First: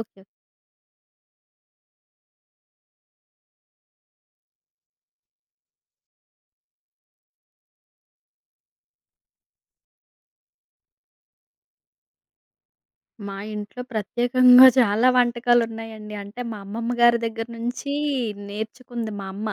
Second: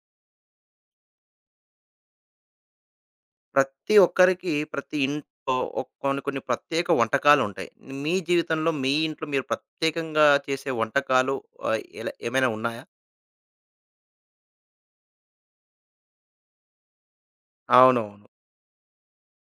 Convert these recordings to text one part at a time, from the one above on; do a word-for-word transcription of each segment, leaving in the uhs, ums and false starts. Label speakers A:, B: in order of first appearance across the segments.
A: Okay.
B: ప్రతి ఒక్కరికి ప్రతి ఇంట్లో ఒక్ కొన్ని కొన్ని ప్రత్యేక వంటకాలుంటాయి. మీ జీవితంలో మీ ఇంట్లో మీరు ప్రత్యేకంగా చేసే వంటకాలు ఆహ్, ఎలా ఏమైనా ఉన్నాయా?
A: మా ఇంట్లో ప్రత్యేకంగా చాలా వంటకాలున్నాయండి. అంటే మా అమ్మమ్మ గారి దగ్గర నుంచి
B: అవునవును.
A: నేర్చుకుంది మా అమ్మ.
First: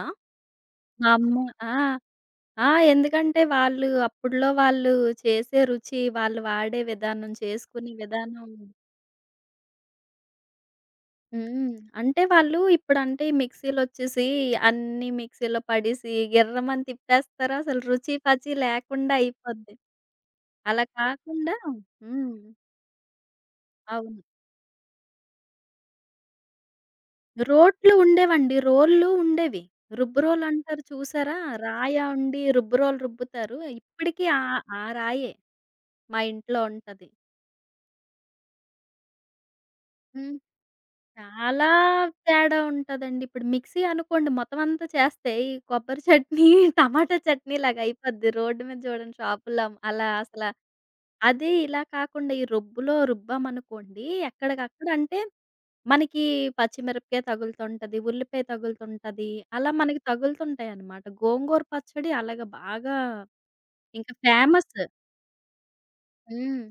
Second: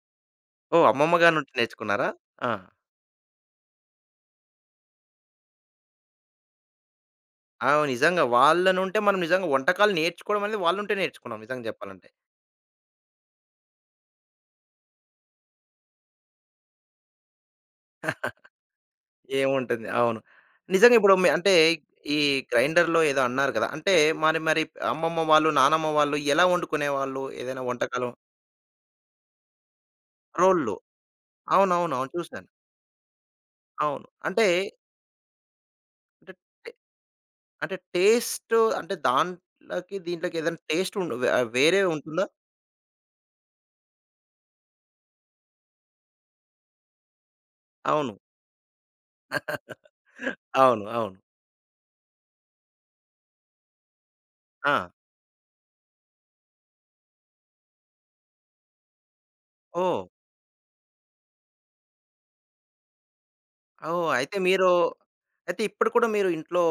B: ఓహ్!
A: మా
B: అమ్మమ్మ
A: అమ్మ
B: గారి నుంచి
A: ఆ!
B: నేర్చుకున్నారా? ఆ!
A: ఆ! ఎందుకంటే వాళ్ళు అప్పుడులో వాళ్ళు చేసే రుచి, వాళ్ళు వాడే విధానం,
B: అవును.
A: చేసుకునే
B: నిజంగా
A: విధానం.
B: వాళ్ళ నుంటే మనం నిజంగా వంటకాలు నేర్చుకోవడం అనేది వాళ్ళ నుంటే నేర్చుకున్నాం నిజంగా
A: హ్మ్.
B: చెప్పాలంటే.
A: అంటే వాళ్ళు ఇప్పుడంటే ఈ మిక్సీలొచ్చేసి అన్నీ మిక్సీలో పడేసి గిర్రమని తిప్పేస్తారు. అసలు రుచి, పచి లేకుండా అయిపోద్ది.
B: ఏముంటుంది. అవును.
A: అలా
B: నిజంగా ఇప్పుడు మీ అంటే
A: కాకుండా.
B: ఈ
A: హ్మ్.
B: గ్రైండర్‌లో ఏదో అన్నారు కదా! అంటే
A: అవును.
B: మరి మరి అమ్మమ్మ వాళ్ళు, నానమ్మ వాళ్ళు ఎలా వండుకునేవాళ్ళు ఏదైనా
A: రోట్లు
B: వంటకాలు?
A: ఉండేవండి. రోళ్ళు ఉండేవి.
B: రోళ్ళు.
A: రుబ్బురోలంటారు చూసారా?
B: అవునవును.
A: రాయ
B: అవును
A: ఉండి
B: చూసాను.
A: రుబ్బురోలు రుబ్బుతారు.
B: అవును.
A: ఇప్పటికి ఆ
B: అంటే
A: ఆ రాయే మా
B: అంటే
A: ఇంట్లో
B: టే
A: ఉంటది.
B: అంటే టేస్ట్ అంటే దాంట్లోకి,
A: హ్మ్.
B: దీంట్లోకి ఏదైనా టేస్ట్ ఉండు వే
A: చాలా
B: వేరే ఉంటుందా?
A: తేడా ఉంటదండి. ఇప్పుడు మిక్సీ అనుకోండి మొత్తం అంతా చేస్తే ఈ కొబ్బరి చట్నీ, టమాటా చట్నీ లాగా
B: అవును.
A: అయిపోద్ది. రోడ్డు మీద చూడండి షాపుల్లో అమ్ అలా అసల.
B: అవును. అవును.
A: అదే ఇలా కాకుండా ఈ రుబ్బులో రుబ్బామనుకోండి
B: ఆ!
A: ఎక్కడికక్కడ అంటే మనకి పచ్చిమిరపకాయ తగులుతుంటది. ఉల్లిపాయ తగులుతుంటది. అలా మనకి
B: ఓహ్!
A: తగులుతుంటాయన్నమాట. గోంగూర పచ్చడి అలాగా బాగా
B: ఓహ్!
A: ఇంక
B: అయితే మీరు
A: ఫేమస్.
B: అయితే ఇప్పుడు కూడా మీరు ఇంట్లో
A: హ్మ్.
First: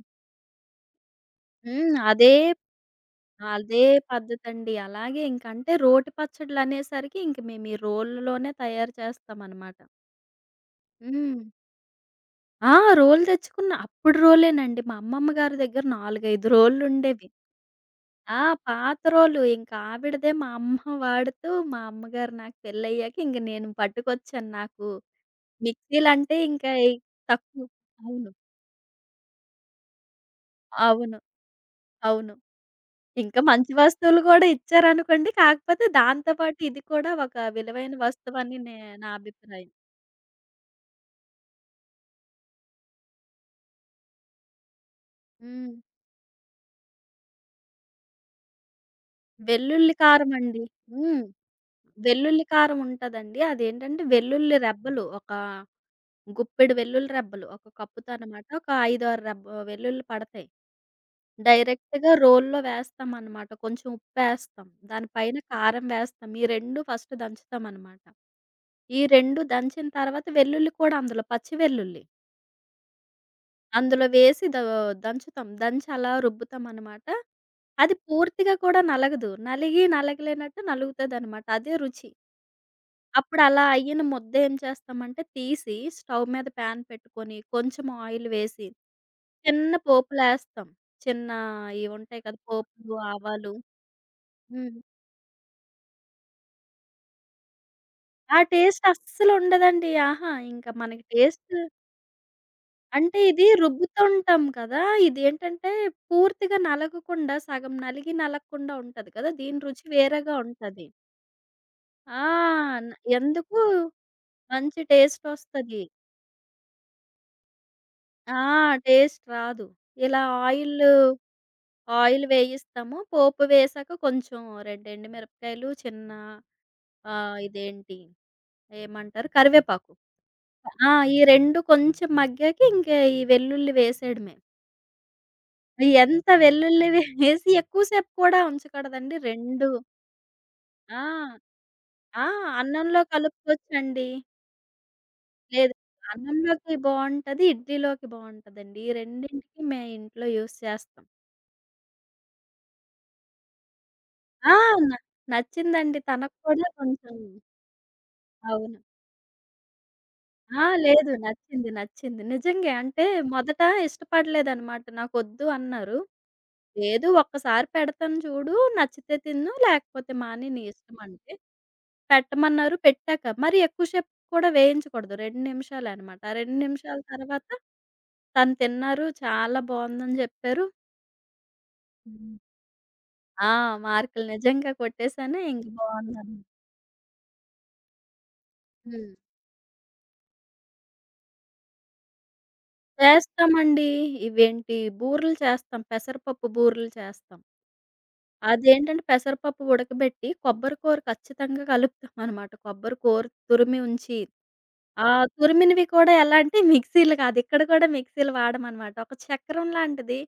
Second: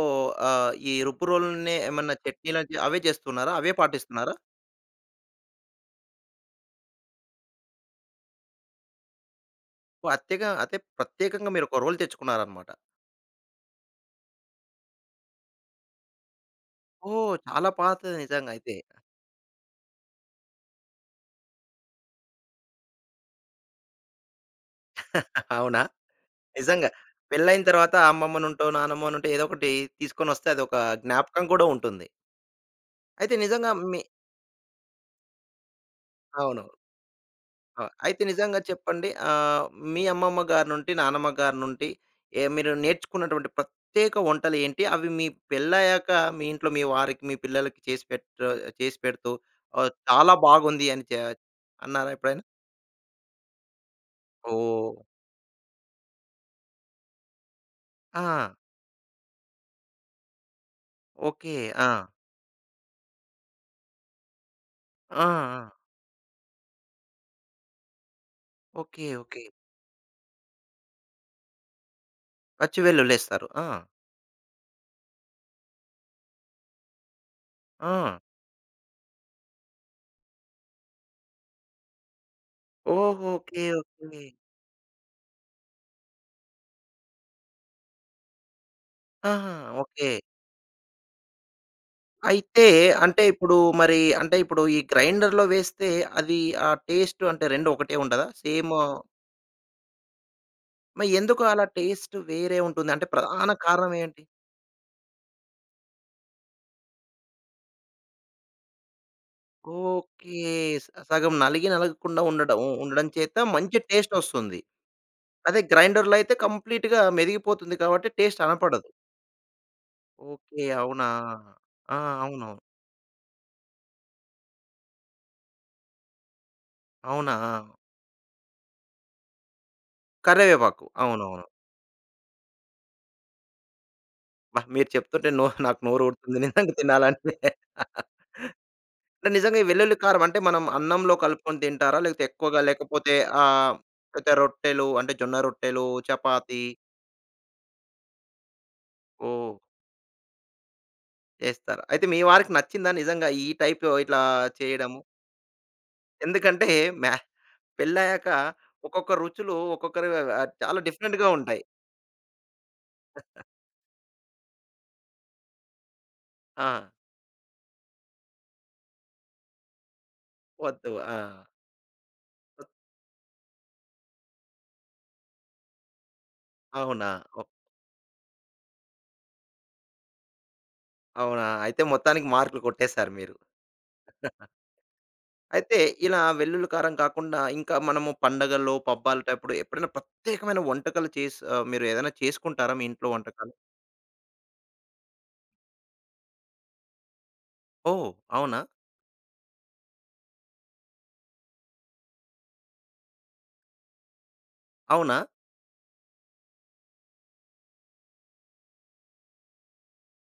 B: ఆహ్, ఈ రుబ్బు రోలునే
A: హ్మ్.
B: ఏమన్నా
A: అదే,
B: చట్నీలాంటివి అవే చేస్తున్నారా? అవే
A: అదే
B: పాటిస్తున్నారా?
A: పద్ధతండి. అలాగే ఇంక అంటే రోటి పచ్చడ్లనేసరికి ఇంక మేము ఈ రోలులోనే తయారు చేస్తామన్నమాట.
B: ప్రత్యేక అతే
A: హ్మ్.
B: ప్రత్యేకంగా మీరు ఒక రోలు తెచ్చుకున్నారన్నమాట.
A: ఆ! రోలు తెచ్చుకున్న. అప్పుడు రోలేనండి. మా అమ్మమ్మ గారి దగ్గర నాలుగు, ఐదు రోలుండేవి.
B: ఓహ్! చాలా పాతది
A: ఆ!
B: నిజంగా అయితే.
A: పాత రోలు. ఇంక ఆవిడదే మా అమ్మ వాడుతూ మా అమ్మగారు నాకు పెళ్లయ్యాక ఇంక నేను పట్టుకొచ్చాను. నాకు
B: అవునా?
A: మిక్సీలంటే ఇంకా
B: నిజంగా.
A: ఈ
B: పెళ్లయిన
A: తక్కువ.
B: తర్వాత
A: అవును.
B: అమ్మమ్మ నుంటో, నానమ్మ నుంటో ఏదో ఒకటి తీసుకొనొస్తే అదొక
A: అవును.
B: జ్ఞాపకం కూడా ఉంటుంది.
A: అవును.
B: అయితే
A: ఇంకా
B: నిజంగా
A: మంచి
B: మీ
A: వస్తువులు గూడా ఇచ్చారనుకోండి. కాకపోతే దాంతో పాటు
B: అవును.
A: ఇది కూడా ఒక
B: ఆ!
A: విలువైన
B: అయితే
A: వస్తువని
B: నిజంగా
A: నే
B: చెప్పండి.
A: నా
B: ఆహ్,
A: అభిప్రాయం.
B: మీ అమ్మమ్మ గారి నుండి, నానమ్మ గారి నుండి ఏ మీరు నేర్చుకున్నటువంటి ప్రత్యేక వంటలు ఏంటి? అవి మీ
A: హ్మ్.
B: పెళ్ళయ్యాక మీ ఇంట్లో మీ వారికి, మీ పిల్లలకి చేసి పెట్ చేసి పెడుతూ ఆహ్,
A: వెల్లుల్లి
B: చాలా
A: కారమండి.
B: బాగుంది అని చె
A: హ్మ్.
B: అన్నారా ఎప్పుడైనా?
A: వెల్లుల్లి కారం ఉంటదండి. అదేంటంటే వెల్లుల్లి
B: ఓహ్!
A: రెబ్బలు ఒక గుప్పెడు వెల్లుల్లి రెబ్బలు ఒక కప్పుతో అనమాట.
B: ఆ!
A: ఒక ఐదు, ఆరు రెబ్బ వెల్లుల్లి పడతాయి.
B: ఓకే. ఆ!
A: డైరెక్ట్‌గా రోల్లో వేస్తామనమాట. కొంచెం ఉప్పేస్తాం. దాని
B: ఆ!
A: పైన
B: ఆ!
A: కారం వేస్తాం. ఈ రెండు ఫస్ట్ దంచుతామనమాట. ఈ
B: ఓకే.
A: రెండు
B: ఓకే.
A: దంచిన తర్వాత వెల్లుల్లి కూడా అందులో పచ్చి వెల్లుల్లి.
B: పచ్చి వెల్లుల్లేస్తారు. ఆ!
A: అందులో వేసి దో దంచుతాం. దంచి అలా రుబ్బుతామనమాట.
B: ఆ!
A: అది పూర్తిగా కూడా నలగదు. నలిగి నలగలేనట్టు నలుగుతదనమాట. అదే రుచి.
B: ఓహ్!
A: అప్పుడు
B: ఓకే.
A: అలా అయ్యిన
B: ఓకే.
A: ముద్ద ఏం చేస్తామంటే తీసి స్టవ్ మీద ప్యాన్ పెట్టుకొని కొంచెం ఆయిల్ వేసి
B: ఆహా!
A: చిన్న
B: ఓకే.
A: పోపులేస్తాం. చిన్న ఇయి ఉంటాయి కదా!
B: అయితే
A: పోపులు,
B: అంటే
A: ఆవాలు.
B: ఇప్పుడు మరి అంటే ఇప్పుడు ఈ
A: హ్మ్.
B: గ్రైండర్‌లో వేస్తే అది ఆ టేస్ట్ అంటే రెండూ ఒకటే ఉండదా?
A: ఆ
B: సేమ్
A: టేస్ట్ అస్సలుండదండి. ఆహా! ఇంక మనకి
B: మరి ఎందుకు
A: టేస్ట్
B: అలా టేస్ట్ వేరే ఉంటుంది? అంటే
A: అంటే ఇది
B: ప్రధాన కారణం ఏంటి?
A: రుబ్బుతుంటాం కదా! ఇదేంటంటే పూర్తిగా నలగకుండా సగం నలిగి నలగకుండా ఉంటది కదా! దీని రుచి వేరేగా
B: ఓకే. స
A: ఉంటది.
B: సగం నలిగి నలగకుండా
A: ఆ!
B: ఉండడం
A: న
B: ఉండడం చేత
A: ఎందుకు
B: మంచి టేస్ట్ వస్తుంది.
A: మంచి
B: అదే
A: టేస్టొస్తది.
B: గ్రైండర్‌లో అయితే కంప్లీట్‌గా మెదిగిపోతుంది కాబట్టి
A: ఆ!
B: టేస్ట్ అనపడదు.
A: టేస్ట్ రాదు. ఇలా
B: ఓకే.
A: ఆయిల్లు,
B: అవునా? ఆ!
A: ఆయిల్
B: అవునవును.
A: వేయిస్తాము. పోపు వేశాక కొంచెం రెండు ఎండుమిరపకాయలు చిన్న.
B: అవునా?
A: ఆహ్, ఇదేంటి ఏమంటారు? కరివేపాకు.
B: కరివేపాకు.
A: ఆ! ఈ
B: అవునవును.
A: రెండు కొంచెం మగ్గాక ఇంక ఈ వెల్లుల్లి వేసేయడమే.
B: అబ్బా! మీరు చెప్తుంటే నో నాకు నోరు
A: ఎంత
B: ఊరుతుంది నిజంగా
A: వెల్లుల్లి
B: తినాలంటే.
A: వేసి ఎక్కువ సేపు కూడా ఉంచకూడదండి.
B: అంటే నిజంగా ఈ
A: రెండు.
B: వెల్లుల్లి కారం అంటే మనం
A: ఆ!
B: అన్నంలో కలుపుకొని తింటారా? లేకపోతే
A: ఆ!
B: ఎక్కువగా
A: అన్నంలో
B: లేకపోతే ఆహ్,
A: కలుపుకోవచ్చండి.
B: లేకపోతే రొట్టెలు అంటే జొన్న
A: లేదు.
B: రొట్టెలు, చపాతీ
A: అన్నంలోకి బావుంటది. ఇడ్లీలోకి బావుంటదండి. ఈ
B: ఓహ్!
A: రెండింటికి మే ఇంట్లో యూజ్ చేస్తాం.
B: చేస్తారు. అయితే మీ వారికి నచ్చిందా నిజంగా ఈ టైప్ ఇట్లా
A: ఆ! న
B: చేయడము?
A: నచ్చిందండి. తనకు కూడా
B: ఎందుకంటే మ్యా
A: కొంచెం.
B: పెళ్లయ్యాక
A: అవును.
B: ఒక్కొక్క రుచులు ఒక్కొక్కరి ఆహ్,
A: ఆ!
B: చాలా
A: లేదు.
B: డిఫరెంట్‌గా ఉంటాయి.
A: నచ్చింది. నచ్చింది. నిజంగే. అంటే మొదట ఇష్టపడలేదనమాట. నాకొద్దు అన్నారు.
B: ఆ!
A: లేదు ఒక్కసారి పెడతాను చూడు. నచ్చితే తిను లేకపోతే మానేయి నీ
B: వద్దు.
A: ఇష్టం
B: ఆ!
A: అంటే పెట్టమన్నారు. పెట్టాక మరి ఎక్కువ సేపు కూడా వేయించకూడదు. రెండు నిమిషాలనమాట. ఆ రెండు నిమిషాల
B: అవునా?
A: తర్వాత
B: ఓహ్!
A: తను తిన్నారు. చాలా బావుందని జెప్పారు.
B: అవునా? అయితే మొత్తానికి
A: హ్మ్.
B: మార్కులు కొట్టేసారు మీరు.
A: ఆ! మార్కులు నిజంగా కొట్టేసాను. ఇంక
B: అయితే ఇలా
A: బావుందన్న.
B: వెల్లుల్లి కారం కాకుండా ఇంకా మనము పండగల్లో,
A: హ్మ్.
B: పబ్బాలటప్పుడు ఎప్పుడైనా ప్రత్యేకమైన వంటకాలు చేసి ఆహ్, మీరు ఏదైనా చేసుకుంటారా మీ ఇంట్లో వంటకాలు?
A: చేస్తామండి. ఇవేంటి బూరెలు చేస్తాం. పెసరపప్పు బూరెలు చేస్తాం.
B: ఓహ్! అవునా?
A: అదేంటంటే పెసరపప్పు ఉడకబెట్టి కొబ్బరి కూర ఖచ్చితంగా కలుపుతామనమాట. కొబ్బరి కూర తురిమి ఉంచి, ఆ
B: అవునా?
A: తురిమినవి కూడా ఎలా అంటే మిక్సీలు కాదు. ఇక్కడ కూడా మిక్సీలు వాడమనమాట. ఒక చక్రం లాంటిది.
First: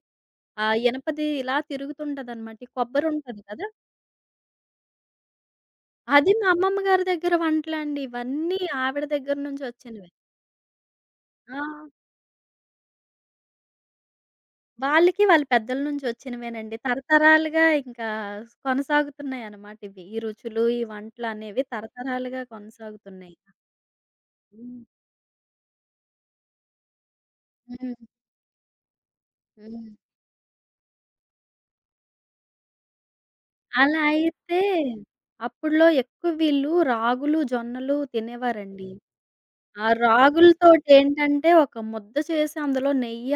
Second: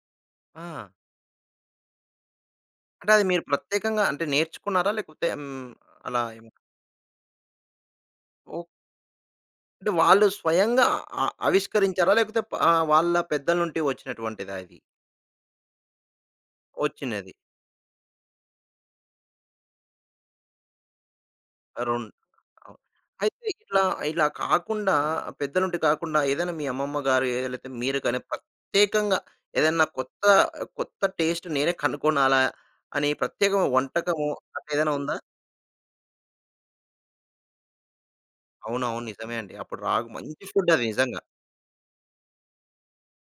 A: ఆ!
B: ఆ!
A: ఇనపది ఇలా తిరుగుతుంటదనమాట. ఈ
B: అంటే అది మీరు
A: కొబ్బరుంటది కదా!
B: ప్రత్యేకంగా అంటే నేర్చుకున్నారా? లేకపోతే హ్మ్, అలా
A: అది మా
B: ఏమన్నా?
A: అమ్మమ్మ గారి దగ్గర వంటలండి. ఇవన్నీ
B: ఓహ్!
A: ఆవిడ దగ్గర నుంచి
B: అంటే
A: వచ్చినవే.
B: వాళ్ళు స్వయంగా అ
A: ఆ!
B: ఆవిష్కరించారా? లేకపోతే ప ఆహ్, వాళ్ళ పెద్దల నుండి వచ్చినటువంటిదా ఇది?
A: వాళ్ళకి వాళ్ళ పెద్దల నుంచి వచ్చినవేనండి.
B: వచ్చినది.
A: తరతరాలుగా ఇంకా కొనసాగుతున్నాయనమాట ఇవి. ఈ రుచులు, ఈ వంటలనేవి
B: రొం
A: తరతరాలుగా
B: అవును.
A: కొనసాగుతున్నాయి.
B: అయితే ఇట్లా, ఇలా
A: హ్మ్.
B: కాకుండా పెద్దలుంటి కాకుండా ఏదైనా మీ అమ్మమ్మ గారు ఏ లేతే
A: హ్మ్.
B: మీరు కానీ ప్రత్యేకంగా ఏదన్నా
A: హ్మ్.
B: కొత్త, కొత్త టేస్ట్ నేనే కనుగొనాలా అని ప్రత్యేకమైన
A: అలా
B: వంటకము
A: అయితే
B: అట్లేదైనా ఉందా?
A: అప్పుడులో ఎక్కువ వీళ్ళు రాగులు, జొన్నలు తినేవారండి.
B: అవునవును. నిజమే అండి. అప్పుడు
A: ఆ
B: రాగు మంచి ఫుడ్ అది నిజంగా.
A: రాగులతోటేంటంటే ఒక ముద్ద చేసి అందులో నెయ్య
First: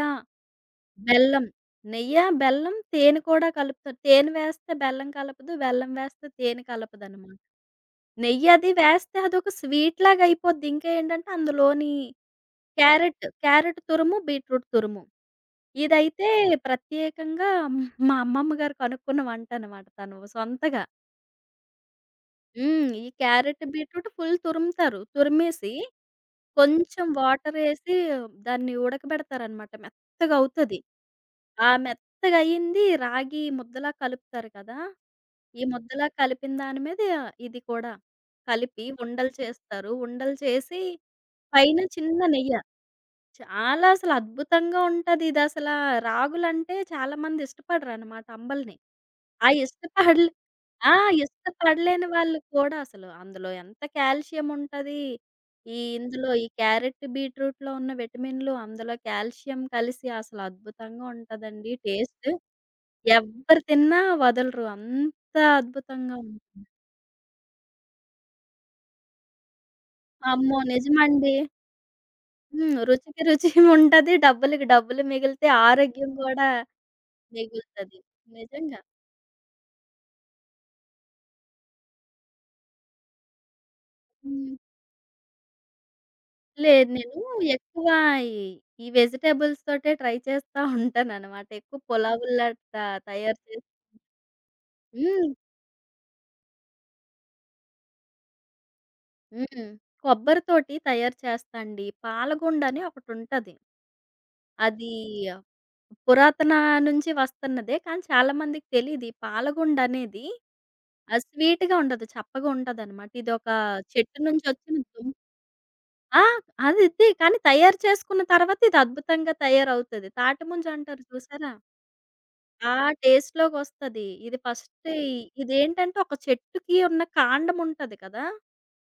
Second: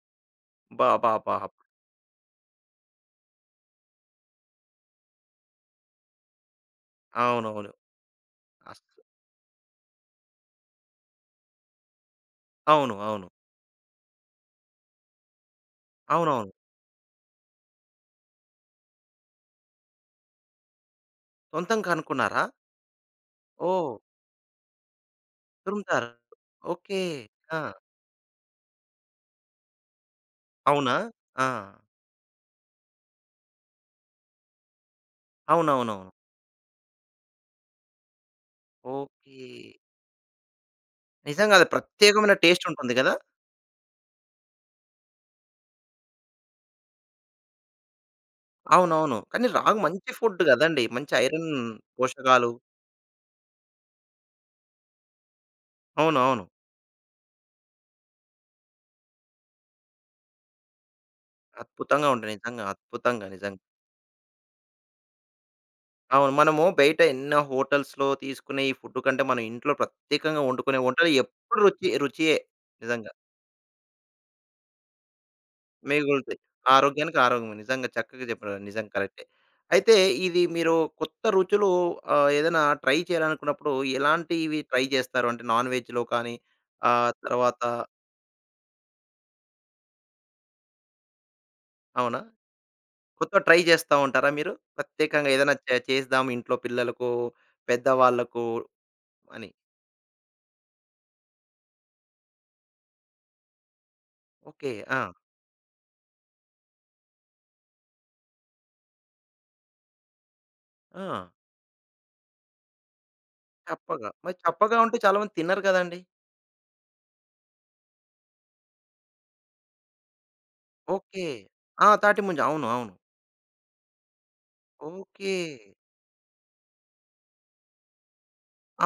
B: అబ్బబ్బబ్బా!
A: బెల్లం. నెయ్య, బెల్లం, తేనె కూడా కలుపుతారు. తేనె వేస్తే బెల్లం కలపదు. బెల్లం వేస్తే తేనె కలపదనమాట.
B: అవునవును.
A: నెయ్యి అది
B: అస్
A: వేస్తే అదొక స్వీట్ లాగా అయిపోద్ది. ఇంకా ఏంటంటే అందులోని
B: అవును.
A: క్యారెట్,
B: అవును.
A: క్యారెట్ తురుము, బీట్రూట్ తురుము. ఇదైతే
B: అవునవును.
A: ప్రత్యేకంగా మా అమ్మమ్మ గారు కనుక్కున్న వంటనమాట తను సొంతగా.
B: సొంతంగా కనుక్కున్నారా?
A: హ్మ్. ఈ క్యారెట్,
B: ఓహ్!
A: బీట్రూట్ ఫుల్ తురుముతారు. తురిమేసి
B: తురుముతారు. ఓకే.
A: కొంచెం
B: ఆ!
A: వాటరేసి దాన్ని ఉడకబెడతారనమాట. మెత్తగా అవుతది.
B: అవునా? ఆ!
A: ఆ! మెత్తగయ్యింది రాగి ముద్దలా కలుపుతారు కదా! ఈ ముద్దలా
B: అవునవునవును.
A: కలిపిన దాని మీద ఇది కూడా కలిపి ఉండలు
B: ఓకే.
A: చేస్తారు. ఉండలు చేసి
B: నిజంగా అది
A: పైన చిన్న
B: ప్రత్యేకమైన
A: నెయ్య.
B: టేస్ట్ ఉంటుంది గదా!
A: చాలా అసలు అద్భుతంగా ఉంటది. ఇదసల రాగులంటే చాలా మంది ఇష్టపడరనమాట అంబలిని.
B: అవునవును. కానీ
A: ఆ
B: రాగి మంచి
A: ఇష్టపడలే
B: ఫుడ్ గదండీ.
A: ఆ!
B: మంచి ఐరన్
A: ఇష్టపడలేని వాళ్ళు
B: పోషకాలు.
A: కూడా అసలు అందులో ఎంత కాల్షియం ఉంటది. ఈ ఇందులో
B: అవునవును.
A: ఈ క్యారెట్, బీట్రూట్‌లో ఉన్న విటమిన్‌లు అందులో కాల్షియం కలిసి అసలు అద్భుతంగా ఉంటదండి
B: అద్భుతంగా
A: టేస్ట్.
B: ఉంటాయి. నిజంగా అద్భుతంగా
A: ఎవ్వరు
B: నిజంగా.
A: తిన్నా వదలరు. అంత అద్భుతంగా
B: అవును. మనము
A: ఉంటుంది.
B: బయట ఎన్నో హోటల్స్‌లో తీసుకునే ఈ ఫుడ్ కంటే మనం ఇంట్లో ప్రత్యేకంగా
A: అమ్మో!
B: వండుకునే వంటలు
A: నిజమండి.
B: ఎప్పుడు రుచి రుచియే
A: హ్మ్.
B: నిజంగా.
A: రుచికి రుచి ఉంటది. డబ్బులకి డబ్బులు మిగిలితే ఆరోగ్యం
B: మిగులుతాయి.
A: గూడా
B: ఆరోగ్యానికి ఆరోగ్యమే. నిజంగా
A: మిగులుతది.
B: చక్కగా చెప్పారు.
A: నిజంగా.
B: నిజం కరెక్టే. అయితే ఇది మీరు కొత్త రుచులు ఆహ్, ఏదైనా ట్రై చేయాలనుకున్నప్పుడు
A: హ్మ్.
B: ఎలాంటివి ట్రై చేస్తారు? అంటే నాన్ వెజ్‌లో కానీ
A: లేదు.
B: ఆహ్,
A: నేను
B: తర్వాత
A: ఎక్కువ ఈ, ఈ వెజిటబుల్స్ తోటే ట్రై చేస్తా ఉంటాననమాట. ఎక్కువ
B: అవునా?
A: పులావుల్లాగా తయారు
B: కొత్తవి ట్రై
A: చేసి.
B: చేస్తా ఉంటారా మీరు? ప్రత్యేకంగా
A: హ్మ్.
B: ఏదైనా చే చేద్దాం ఇంట్లో పిల్లలకు, పెద్దవాళ్ళకు అని.
A: హ్మ్. కొబ్బరితోటి తయారు చేస్తా అండి. పాలగుండ అని ఒకటుంటది.
B: ఓకే.
A: అది
B: ఆ!
A: పురాతన నుంచి వస్తున్నదే. కానీ చాలా మందికి తెలీదు. ఈ పాలగుండ అనేది అది
B: ఆ!
A: స్వీట్‌గా ఉండదు. చప్పగా ఉంటదనమాట. ఇదొక
B: చప్పగా.
A: చెట్టు
B: మరి
A: నుంచి వచ్చిన
B: చప్పగా ఉంటే
A: దుం
B: చాలామంది తినరు కదండీ!
A: ఆ! అదిద్ది. కానీ తయారు చేసుకున్న తర్వాత ఇది అద్భుతంగా తయారవుతది. తాటిముంజ అంటారు
B: ఓకే.
A: చూసారా?
B: ఆ! తాటిముంజ. అవును.
A: ఆ
B: అవును.
A: టేస్ట్‌లోకొస్తది. ఇది ఫస్ట్ ఇ
B: ఓకే.
A: ఇదేంటంటే ఒక చెట్టుకి ఉన్న కాండం ఉంటది కదా!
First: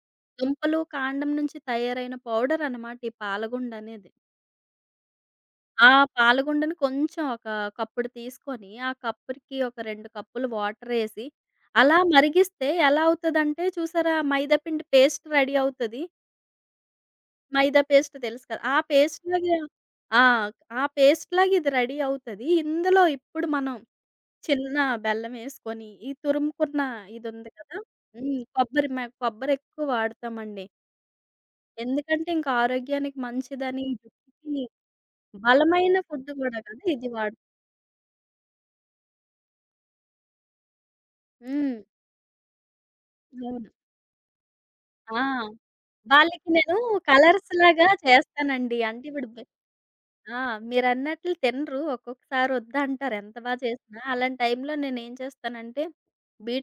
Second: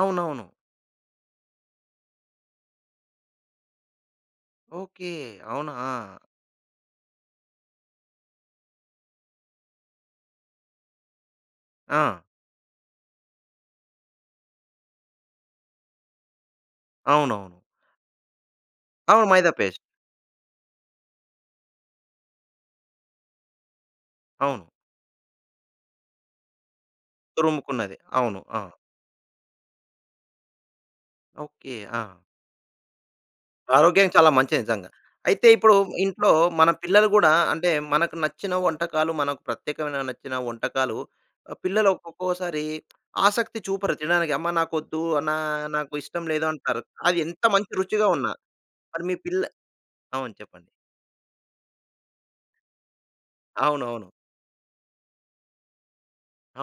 B: అవునవును.
A: దుంపలు, కాండం నుంచి తయారైన పౌడర్ అనమాట ఈ పాలగుండ అనేది.
B: ఓకే. అవునా!
A: ఆ!
B: ఆ!
A: పాలగుండని కొంచెం ఒక కప్పుడు తీసుకొని, ఆ కప్పుకి ఒక రెండు కప్పులు వాటరేసి, అలా
B: ఆ,
A: మరిగిస్తే ఎలా అవుతదంటే చూసారా మైదా పిండి పేస్ట్ రెడీ అవుతది.
B: అవునవును.
A: మైదా పేస్ట్ తెలుసు కదా! ఆ పేస్ట్
B: అవును. మైదా
A: లాగా.
B: పేస్ట్.
A: ఆ! ఆ పేస్ట్ లాగా ఇది రెడీ అవుతది. ఇందులో ఇప్పుడు మనం
B: అవును.
A: చిన్న బెల్లమేసుకొని, ఈ తురుముకున్న ఇదుంది కదా!
B: తురుముకున్నది.
A: హ్మ్.
B: అవును. ఆ!
A: కొబ్బరి మ కొబ్బరి ఎక్కువ వాడతామండి.
B: ఓకే. ఆ!
A: ఎందుకంటే ఇంక ఆరోగ్యానికి మంచిదని
B: ఆరోగ్యానికి చాలా మంచిది
A: జుట్టుకి
B: నిజంగా. అయితే ఇప్పుడు
A: బలమైన
B: ఇంట్లో
A: ఫుడ్ గూడా
B: మన
A: కదా!
B: పిల్లలు
A: ఇది
B: గూడా
A: వాడు.
B: అంటే మనకు నచ్చిన వంటకాలు, మనకు ప్రత్యేకమైన నచ్చిన వంటకాలు ఆహ్,
A: హ్మ్.
B: పిల్లలు ఒక్కొక్కోసారి ఆసక్తి
A: అవును.
B: చూపరు తినడానికి. అమ్మ నాకొద్దు,
A: ఆ!
B: నా నాకు ఇష్టం లేదు
A: వాళ్ళకి నేను
B: అంటారు. అది ఎంత మంచి
A: కలర్స్‌లాగా
B: రుచిగా ఉన్నా.
A: చేస్తానండి.
B: మరి
A: అంటే
B: మీ
A: ఇప్పుడు
B: పిల్ల
A: బె
B: అవును.
A: ఆ!
B: చెప్పండి.
A: మీరన్నట్లు తినరు. ఒక్కొక్కసారి వద్దంటారు ఎంత బా చేసినా.
B: అవునవును.
A: అలాంటి టైంలో నేనేం చేస్తానంటే,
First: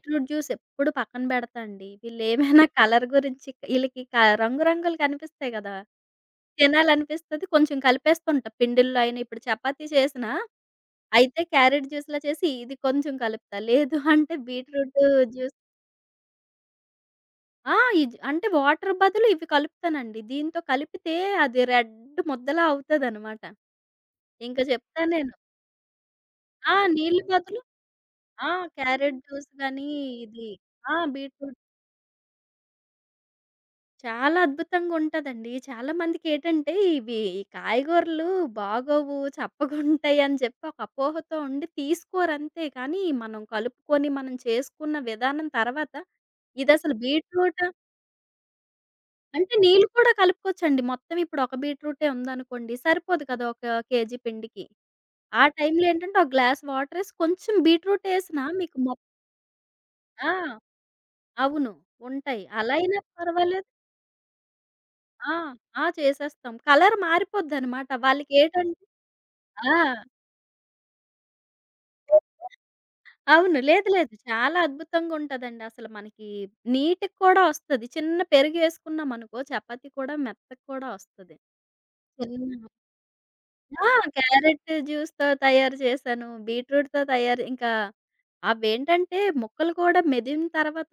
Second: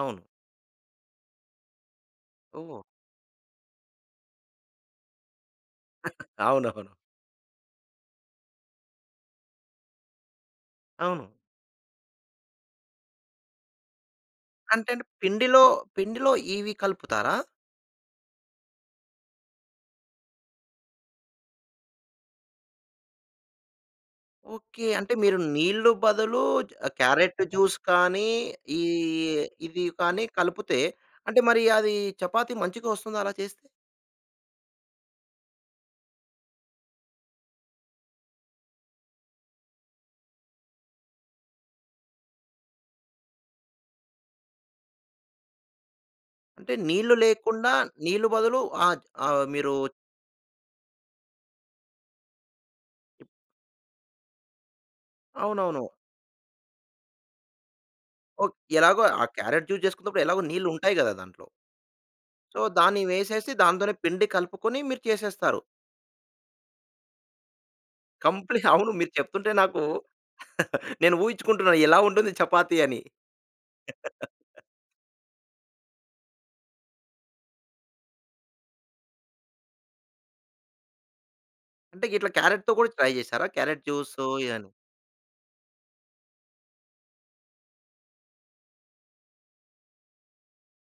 B: అవును.
A: జ్యూస్ ఎప్పుడు పక్కన పెడతా అండి. వీళ్ళేమైనా
B: ఓహ్!
A: కలర్ గురించి ఈళ్ళకి క రంగు రంగులు కనిపిస్తాయి కదా!
B: అవునవును. అవును
A: తినాలనిపిస్తది. కొంచెం కలిపేస్తుంటా పిండిల్లో అయినా. ఇప్పుడు చపాతీ చేసినా
B: అవును అవును
A: అయితే క్యారెట్ జ్యూస్‌లా చేసి ఇది కొంచెం కలుపుతా. లేదు అంటే
B: అంటే
A: బీట్రూట్
B: అండి
A: జ్యూస్.
B: పిండిలో పిండిలో ఇవి కలుపుతారా?
A: ఆ! ఇజ్ అంటే వాటర్ బదులు ఇవి కలుపుతానండి. దీంతో కలిపితే అది రెడ్ ముద్దలా అవుతదనమాట. ఇంక
B: ఓకే.
A: చెప్తా
B: అంటే
A: నేను.
B: మీరు నీళ్ళు బదులు చ్
A: ఆ! నీళ్ళు
B: క్యారెట్
A: బదులు.
B: జ్యూస్ కానీ,
A: ఆ!
B: ఈ
A: క్యారట్ జ్యూస్
B: ఇది
A: గానీ,
B: కానీ
A: ఇది.
B: కలిపితే
A: ఆ!
B: అంటే
A: బీట్రూట్.
B: మరి అది చపాతీ మంచిగా వస్తుందా అలా చేస్తే?
A: చాలా అద్భుతంగుంటదండి. చాలా మందికేటంటే ఇవి ఈ కాయగూరలు బాగోవు, చప్పగుంటాయని చెప్పి ఒక అపోహతో ఉండి తీసుకోరంతే. కానీ మనం కలుపుకొని, మనం చేసుకున్న విధానం తర్వాత
B: అంటే
A: ఇదసలు
B: నీళ్ళు
A: బీట్రూట్
B: లేకుండా నీళ్ళు బదులు ఆహ్, ఆహ్,
A: అంటే
B: మీరు
A: నీళ్ళు కూడా కలుపుకోవచ్చండి. మొత్తం ఇప్పుడు ఒక బీట్రూటే ఉందనుకోండి, సరిపోదు కదా! ఒక కేజీ పిండికి. ఆ
B: అవునవును.
A: టైంలో ఏంటంటే, ఒక గ్లాస్ వాటరేసి కొంచెం బీట్రూటేసినా
B: ఓహ్!
A: మీకు మొత్
B: ఎలాగో ఆ క్యారెట్ జ్యూస్ చేసుకున్నప్పుడు ఎలాగో
A: ఆ!
B: నీళ్ళు ఉంటాయి గదా! దాంట్లో.
A: అవును. ఉంటాయి.
B: సో,
A: అలా అయినా
B: దాన్ని వేసేసి
A: పర్వాలేదు.
B: దాంతోనే పిండి కలుపుకొని మీరు
A: ఆ!
B: చేసేస్తారు.
A: ఆ! చేసేస్తాం. కలర్ మారిపోద్దనమాట.
B: కంప్లీట్
A: వాళ్ళకేటంటే
B: అవును. మీరు చెప్తుంటే
A: ఆ!
B: నాకు నేను ఊహించుకుంటున్నాను ఎలా ఉంటుంది చపాతీ అని.
A: అవును. లేదు, లేదు. చాలా అద్భుతంగా ఉంటదండి. అసలు మనకి నీటుగా కూడా వస్తది. చిన్న పెరుగేసుకున్నామనుకో చపాతీ కూడా మెత్తగా కూడా వస్తది.
B: అంటే ఇట్లా
A: చిన్న.
B: క్యారెట్‌తో కూడా ట్రై చేశారా? క్యారెట్
A: ఆ!
B: జ్యూసు ఇవన్నీ.
A: క్యారెట్ జ్యూస్‌తో తయారు చేశాను. బీట్రూట్‌తో తయారు ఇంకా అవేంటంటే ముక్కలు కూడా మెదిన తర్వాత.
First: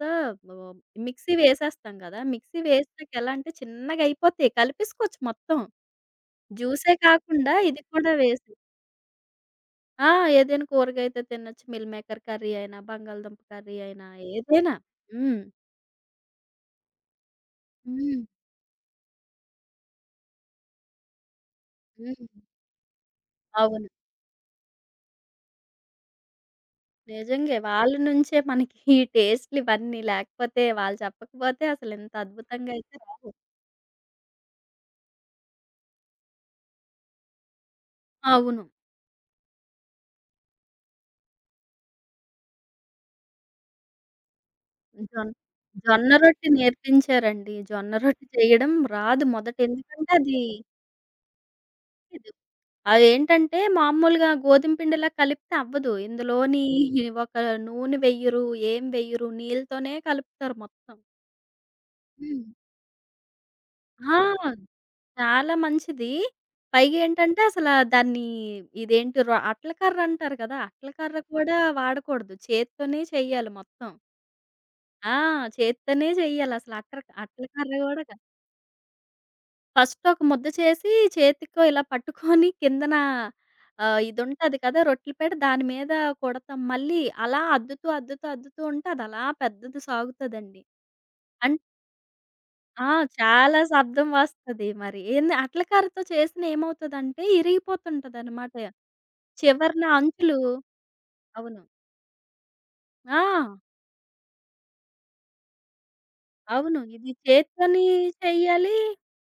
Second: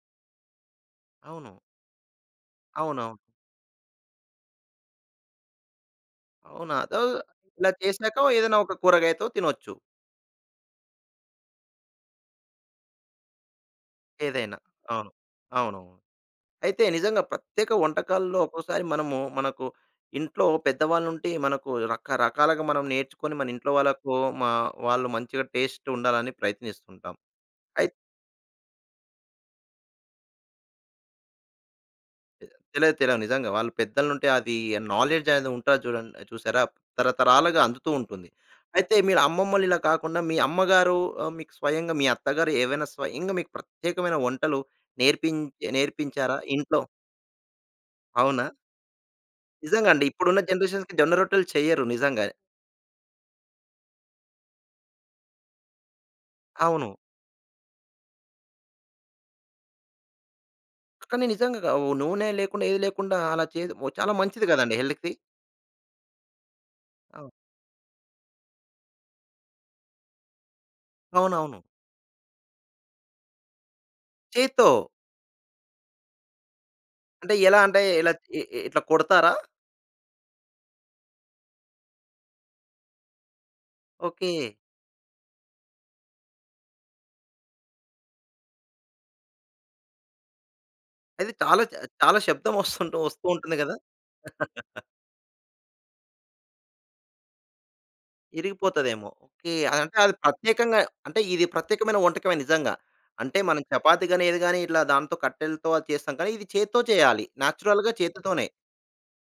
A: ఆహ్, మిక్సీ
B: అవును.
A: వేసేస్తాం కదా! మిక్సీ వేసినాక
B: అవునవును.
A: ఎలా అంటే చిన్నగా అయిపోతాయి. కలిపేసుకోవచ్చు మొత్తం.
B: అవునా!
A: జ్యూసే
B: అదో
A: కాకుండా
B: ఇలా
A: ఇది కూడా
B: చేసాక
A: వేసి.
B: ఏదైనా ఒక కూరగాయతో తినొచ్చు.
A: ఆ! ఏదైనా కూరగాయతో తినొచ్చు. మిల్ మేకర్ కర్రీ అయినా, బంగాళదుంప కర్రీ అయినా
B: ఏదైనా.
A: ఏదైనా.
B: అవును.
A: హ్మ్.
B: అవునవును. అయితే నిజంగా ప్రత్యేక
A: హ్మ్.
B: వంటకాల్లో ఒక్కోసారి మనము మనకు ఇంట్లో పెద్దవాళ్ళ నుంటి మనకు
A: హ్మ్.
B: రకరకాలుగా మనం నేర్చుకొని మన ఇంట్లో
A: అవును.
B: వాళ్ళకు మా వాళ్ళు మంచిగా టేస్ట్ ఉండాలని ప్రయత్నిస్తుంటాం.
A: నిజంగే. వాళ్ళ నుంచే మనకి ఈ టేస్ట్‌లు ఇవన్నీ లేకపోతే వాళ్ళు చెప్పకపోతే అసలు ఇంత అద్భుతంగా అయితే
B: తెలియదు. తెలియవు.
A: రావు.
B: నిజంగా. వాళ్ళు పెద్దలనుంటే అది నాలెడ్జ్ అనేది ఉంటాది చూడండి చూసారా? తరతరాలుగా అందుతూ ఉంటుంది.
A: అవును.
B: అయితే మీరు అమ్మమ్మలు ఇలా కాకుండా మీ అమ్మగారు ఆహ్, మీకు స్వయంగా మీ అత్తగారు ఏవైనా స్వయంగా మీకు ప్రత్యేకమైన వంటలు
A: జొన్
B: నేర్పించ
A: జొన్న
B: నేర్పించారా
A: రొట్టె
B: ఇంట్లో?
A: నేర్పించారండి. జొన్న రొట్టె
B: అవునా?
A: చేయడం రాదు మొదట.
B: నిజంగా అండి.
A: ఎందుకంటే అది
B: ఇప్పుడున్న జనరేషన్స్‌కి జొన్న రొట్టెలు చెయ్యరు నిజంగా.
A: తెలీదు. అదేంటంటే మామూలుగా గోధుమ పిండిలా కలిపితే అవ్వదు. ఇందులోని
B: అవును.
A: ఒక నూనె వెయ్యరు, ఏం వెయ్యరు. నీళ్ళతోనే కలుపుతారు మొత్తం.
B: కానీ నిజంగా కా- ఓ నూనె
A: హ్మ్.
B: లేకుండా ఏది లేకుండా అలా చే ఓ చాలా
A: ఆ!
B: మంచిది కదండీ హెల్త్‌కి.
A: చాలా మంచిది. పైగా
B: అవును.
A: ఏంటంటే అసలా దాన్ని ఇదేంటి రొ అట్ల కర్ర అంటారు కదా! అట్ల కర్ర కూడా
B: అవునవును.
A: వాడకూడదు. చేత్తోనే చెయ్యాలి మొత్తం.
B: చేత్తో.
A: ఆ! చేత్తోనే చెయ్యాలసలు అట్ర
B: అంటే
A: అట్ల
B: ఎలా
A: కర్ర
B: అంటే
A: కూడా.
B: ఇలా ఇ ఇ- ఇట్లా కొడతారా?
A: ఫస్ట్ ఒక ముద్ద చేసి, చేతికో ఇలా పట్టుకొని కిందన ఆహ్,
B: ఓకే.
A: ఇదుంటది కదా! రొట్టెల పీట దాని మీద కుడతాం. మళ్ళీ అలా అద్దుతూ, అద్దుతూ, అద్దుతూ ఉంటే అదలా పెద్దది సాగుతదండి.
B: అది
A: అన్
B: చాలా చ చాలా శబ్దం
A: ఆ!
B: వస్తుంటూ వస్తూ ఉంటుంది
A: చాలా
B: గదా!
A: శబ్దం వస్తది మరి. ఏంది అట్ల కారతో చేసిన ఏమవుతదంటే ఇరిగిపోతుంటదనమాట.
B: ఇరిగిపోతదేమో. ఓకే.
A: చివరన
B: అంటే అది
A: అంచులు.
B: ప్రత్యేకంగా అంటే ఇది
A: అవును.
B: ప్రత్యేకమైన వంటకమే నిజంగా. అంటే
A: ఆ!
B: మనం చపాతీ గాని, ఏది గాని ఇట్లా దాంతో కట్టెలతో అది చేస్తాం కానీ ఇది చేత్తో
A: అవును. ఇది
B: చేయాలి.
A: చేత్తోని
B: నేచురల్‌గా చేతితోనే
A: చెయ్యాలి.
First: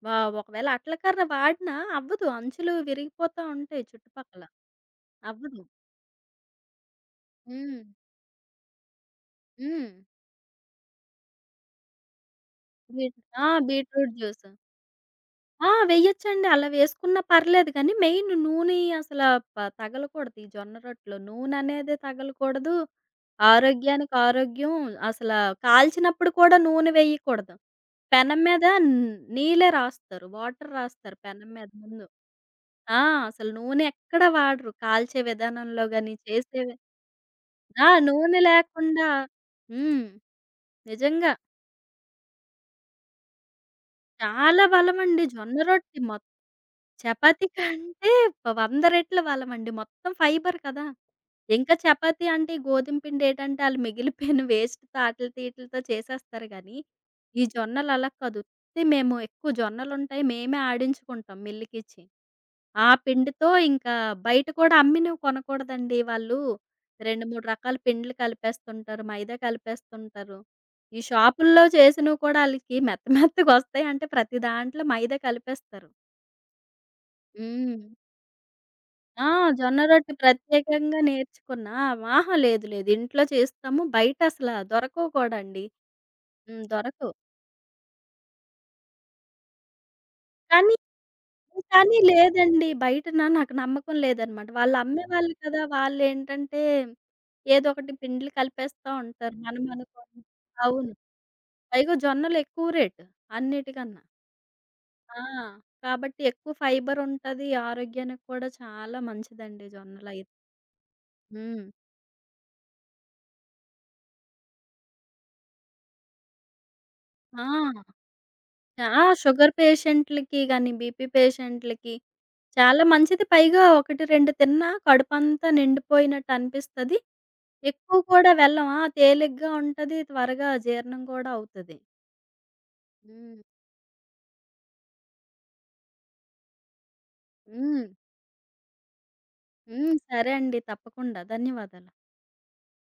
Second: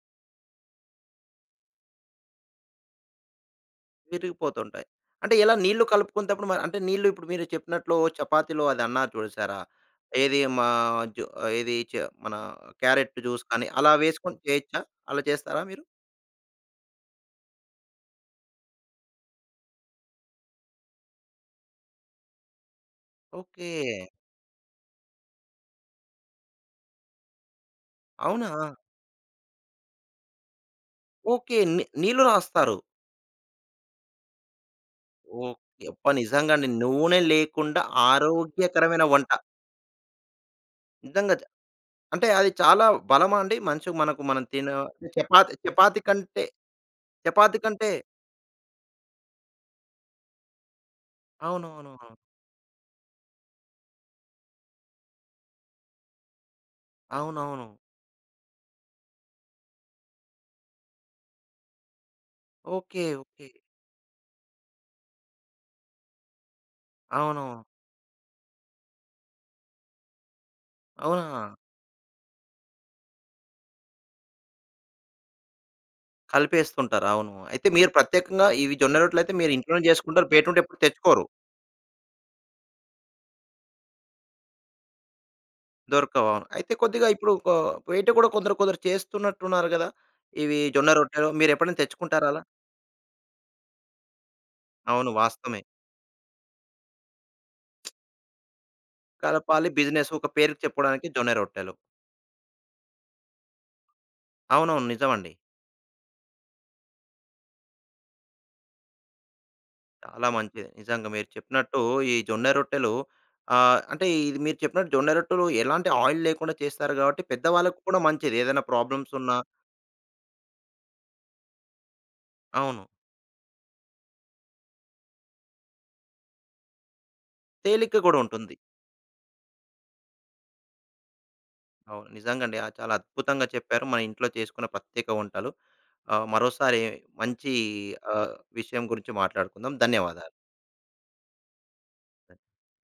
A: వా ఒకవేళ అట్ల కర్ర వాడినా అవ్వదు. అంచులు విరిగిపోతా ఉంటాయి చుట్టుపక్కల.
B: విరిగిపోతుంటాయి. అంటే ఎలా
A: అవ్వదు.
B: నీళ్లు కలుపుకునేటప్పుడు మరి అంటే నీళ్లు ఇప్పుడు మీరు
A: హ్మ్.
B: చెప్పినట్లు చపాతీలో అది అన్నారు చూసారా?
A: హ్మ్.
B: ఏది మా జు ఏది చ మన క్యారెట్
A: బీట్
B: జ్యూస్
A: ఆ!
B: కానీ అలా
A: బీట్రూట్
B: వేసుకొని
A: జ్యూసు.
B: చేయొచ్చా? అలా చేస్తారా
A: ఆ!
B: మీరు?
A: వెయ్యొచ్చండి. అలా వేసుకున్నా పర్లేదు కానీ, మెయిన్ నూనె అసలా ప తగలకూడదు. ఈ జొన్న రొట్టెలో నూననేదే తగలకూడదు.
B: ఓకే.
A: ఆరోగ్యానికి ఆరోగ్యం. అసలా కాల్చినప్పుడు కూడా నూనె వెయ్యకూడదు. పెనం
B: అవునా?
A: మీద న్ నీళ్ళే రాస్తారు. వాటర్ రాస్తారు పెనం
B: ఓకే.
A: మీద
B: ని
A: ముందు.
B: నీళ్లు రాస్తారు.
A: ఆ! అసలు నూనె ఎక్కడ వాడరు. కాల్చే విధానంలో
B: ఓకే. అబ్బా!
A: గాని,
B: నిజంగా అండి.
A: చేసేవి.
B: నూనె లేకుండా
A: ఆ! నూనె
B: ఆరోగ్యకరమైన
A: లేకుండా.
B: వంట.
A: హ్మ్. నిజంగా.
B: నిజంగా చ అంటే అది చాలా బలమా అండి? మంచిగా మనకు మనం
A: చాలా
B: తిన
A: బలమండి
B: చపాతీ
A: జొన్న
B: చపాతీ
A: రొట్టె.
B: కంటే
A: చపాతీ
B: చపాతీ కంటే
A: కంటే వంద రెట్లు బలమండి. మొత్తం ఫైబర్ కదా! ఇంకా
B: అవునవును.
A: చపాతీ అంటే ఈ గోధుమ పిండి ఏటంటే ఆళ్ళు మిగిలిపోయిన వేస్ట్‌తో ఆటిలితో ఈటిలితో చేసేస్తారు గానీ, ఈ
B: అవునవును.
A: జొన్నలు అలా కాదు. ఉత్తి మేము ఎక్కువ జొన్నలుంటాయి. మేమే ఆడించుకుంటాం మిల్లుకిచ్చి. ఆ
B: ఓకే. ఓకే.
A: పిండితో ఇంకా బయట కూడా అమ్మినవి కొనకూడదండి. వాళ్ళు రెండు, మూడు
B: అవునవును.
A: రకాల పిండ్లు కలిపేస్తుంటారు. మైదా కలిపేస్తుంటారు. ఈ
B: అవునా!
A: షాపుల్లో చేసినవి కూడా ఆళ్ళకి మెత్త మెత్తగొస్తాయి అంటే ప్రతి దాంట్లో మైదా కలిపేస్తారు.
B: కలిపేస్తుంటారు. అవును. అయితే
A: హ్మ్.
B: మీరు ప్రత్యేకంగా ఇవి జొన్న
A: ఆ!
B: రొట్టెలైతే మీరు
A: జొన్న
B: ఇంట్లోనే
A: రొట్టె
B: చేసుకుంటారు. బయట నుండి ఎప్పుడు
A: ప్రత్యేకంగా
B: తెచ్చుకోరు.
A: నేర్చుకున్నా. ఆహా! లేదు లేదు. ఇంట్లో చేస్తాము. బయట అసల దొరకవు కూడా అండి.
B: దొరకవు. అవును.
A: హ్మ్.
B: అయితే కొద్దిగా
A: దొరకవు.
B: ఇప్పుడు కొ బయట కూడా కొందరు కొందరు చేస్తున్నట్టున్నారు గదా! ఇవి
A: కానీ,
B: జొన్న రొట్టెలు మీరెప్పుడైనా
A: కానీ
B: తెచ్చుకుంటారా అలా?
A: లేదండి. బయటన నాకు నమ్మకం లేదనమాట. వాళ్ళు
B: అవును.
A: అమ్మేవాళ్ళు
B: వాస్తవమే.
A: కదా! వాళ్ళేంటంటే ఏదో ఒకటి పిండిలు కలిపేస్తా ఉంటారు. మనం
B: కలపాలి. బిజినెస్
A: అనుకోని
B: ఒక పేరుకి
A: అవును.
B: చెప్పుకోవడానికి జొన్న రొట్టెలు.
A: పైగా జొన్నలు ఎక్కువ రేటు అన్నిటికన్నా.
B: అవునవును.
A: ఆ!
B: నిజమండి.
A: కాబట్టి ఎక్కువ ఫైబర్ ఉంటది. ఆరోగ్యానికి కూడా చాలా మంచిదండి జొన్నలయి.
B: చాలా మంచిది. నిజంగా మీరు
A: హ్మ్.
B: చెప్పినట్టు ఈ జొన్న రొట్టెలు ఆహ్, అంటే ఇది మీరు చెప్పినట్టు జొన్న రొట్టెలు ఎలాంటి ఆయిల్ లేకుండా చేస్తారు కాబట్టి
A: ఆ!
B: పెద్దవాళ్ళకి కూడా మంచిది. ఏదైనా
A: ఆ!
B: ప్రాబ్లమ్స్ ఉన్నా
A: షుగర్ పేషెంట్‌లకి గాని, బీపీ పేషెంట్‌లకి
B: అవును.
A: చాలా మంచిది. పైగా ఒకటి, రెండు తిన్నా కడుపంతా నిండిపోయినట్టు అనిపిస్తది. ఎక్కువ
B: తేలిక కూడా
A: కూడా
B: ఉంటుంది.
A: వెళ్ళం. ఆ! తేలిగ్గా ఉంటది. త్వరగా జీర్ణం కూడా అవుతది.
B: అవును. నిజంగండి. ఆహ్, చాలా
A: హ్మ్.
B: అద్భుతంగా చెప్పారు. మన ఇంట్లో చేసుకున్న ప్రత్యేక వంటలు. ఆహ్, మరోసారి మంచి
A: హ్మ్.
B: ఆహ్, విషయం గురించి మాట్లాడుకుందాం.
A: హ్మ్. సరే
B: ధన్యవాదాలు.
A: అండి. తప్పకుండా. ధన్యవాదాలు.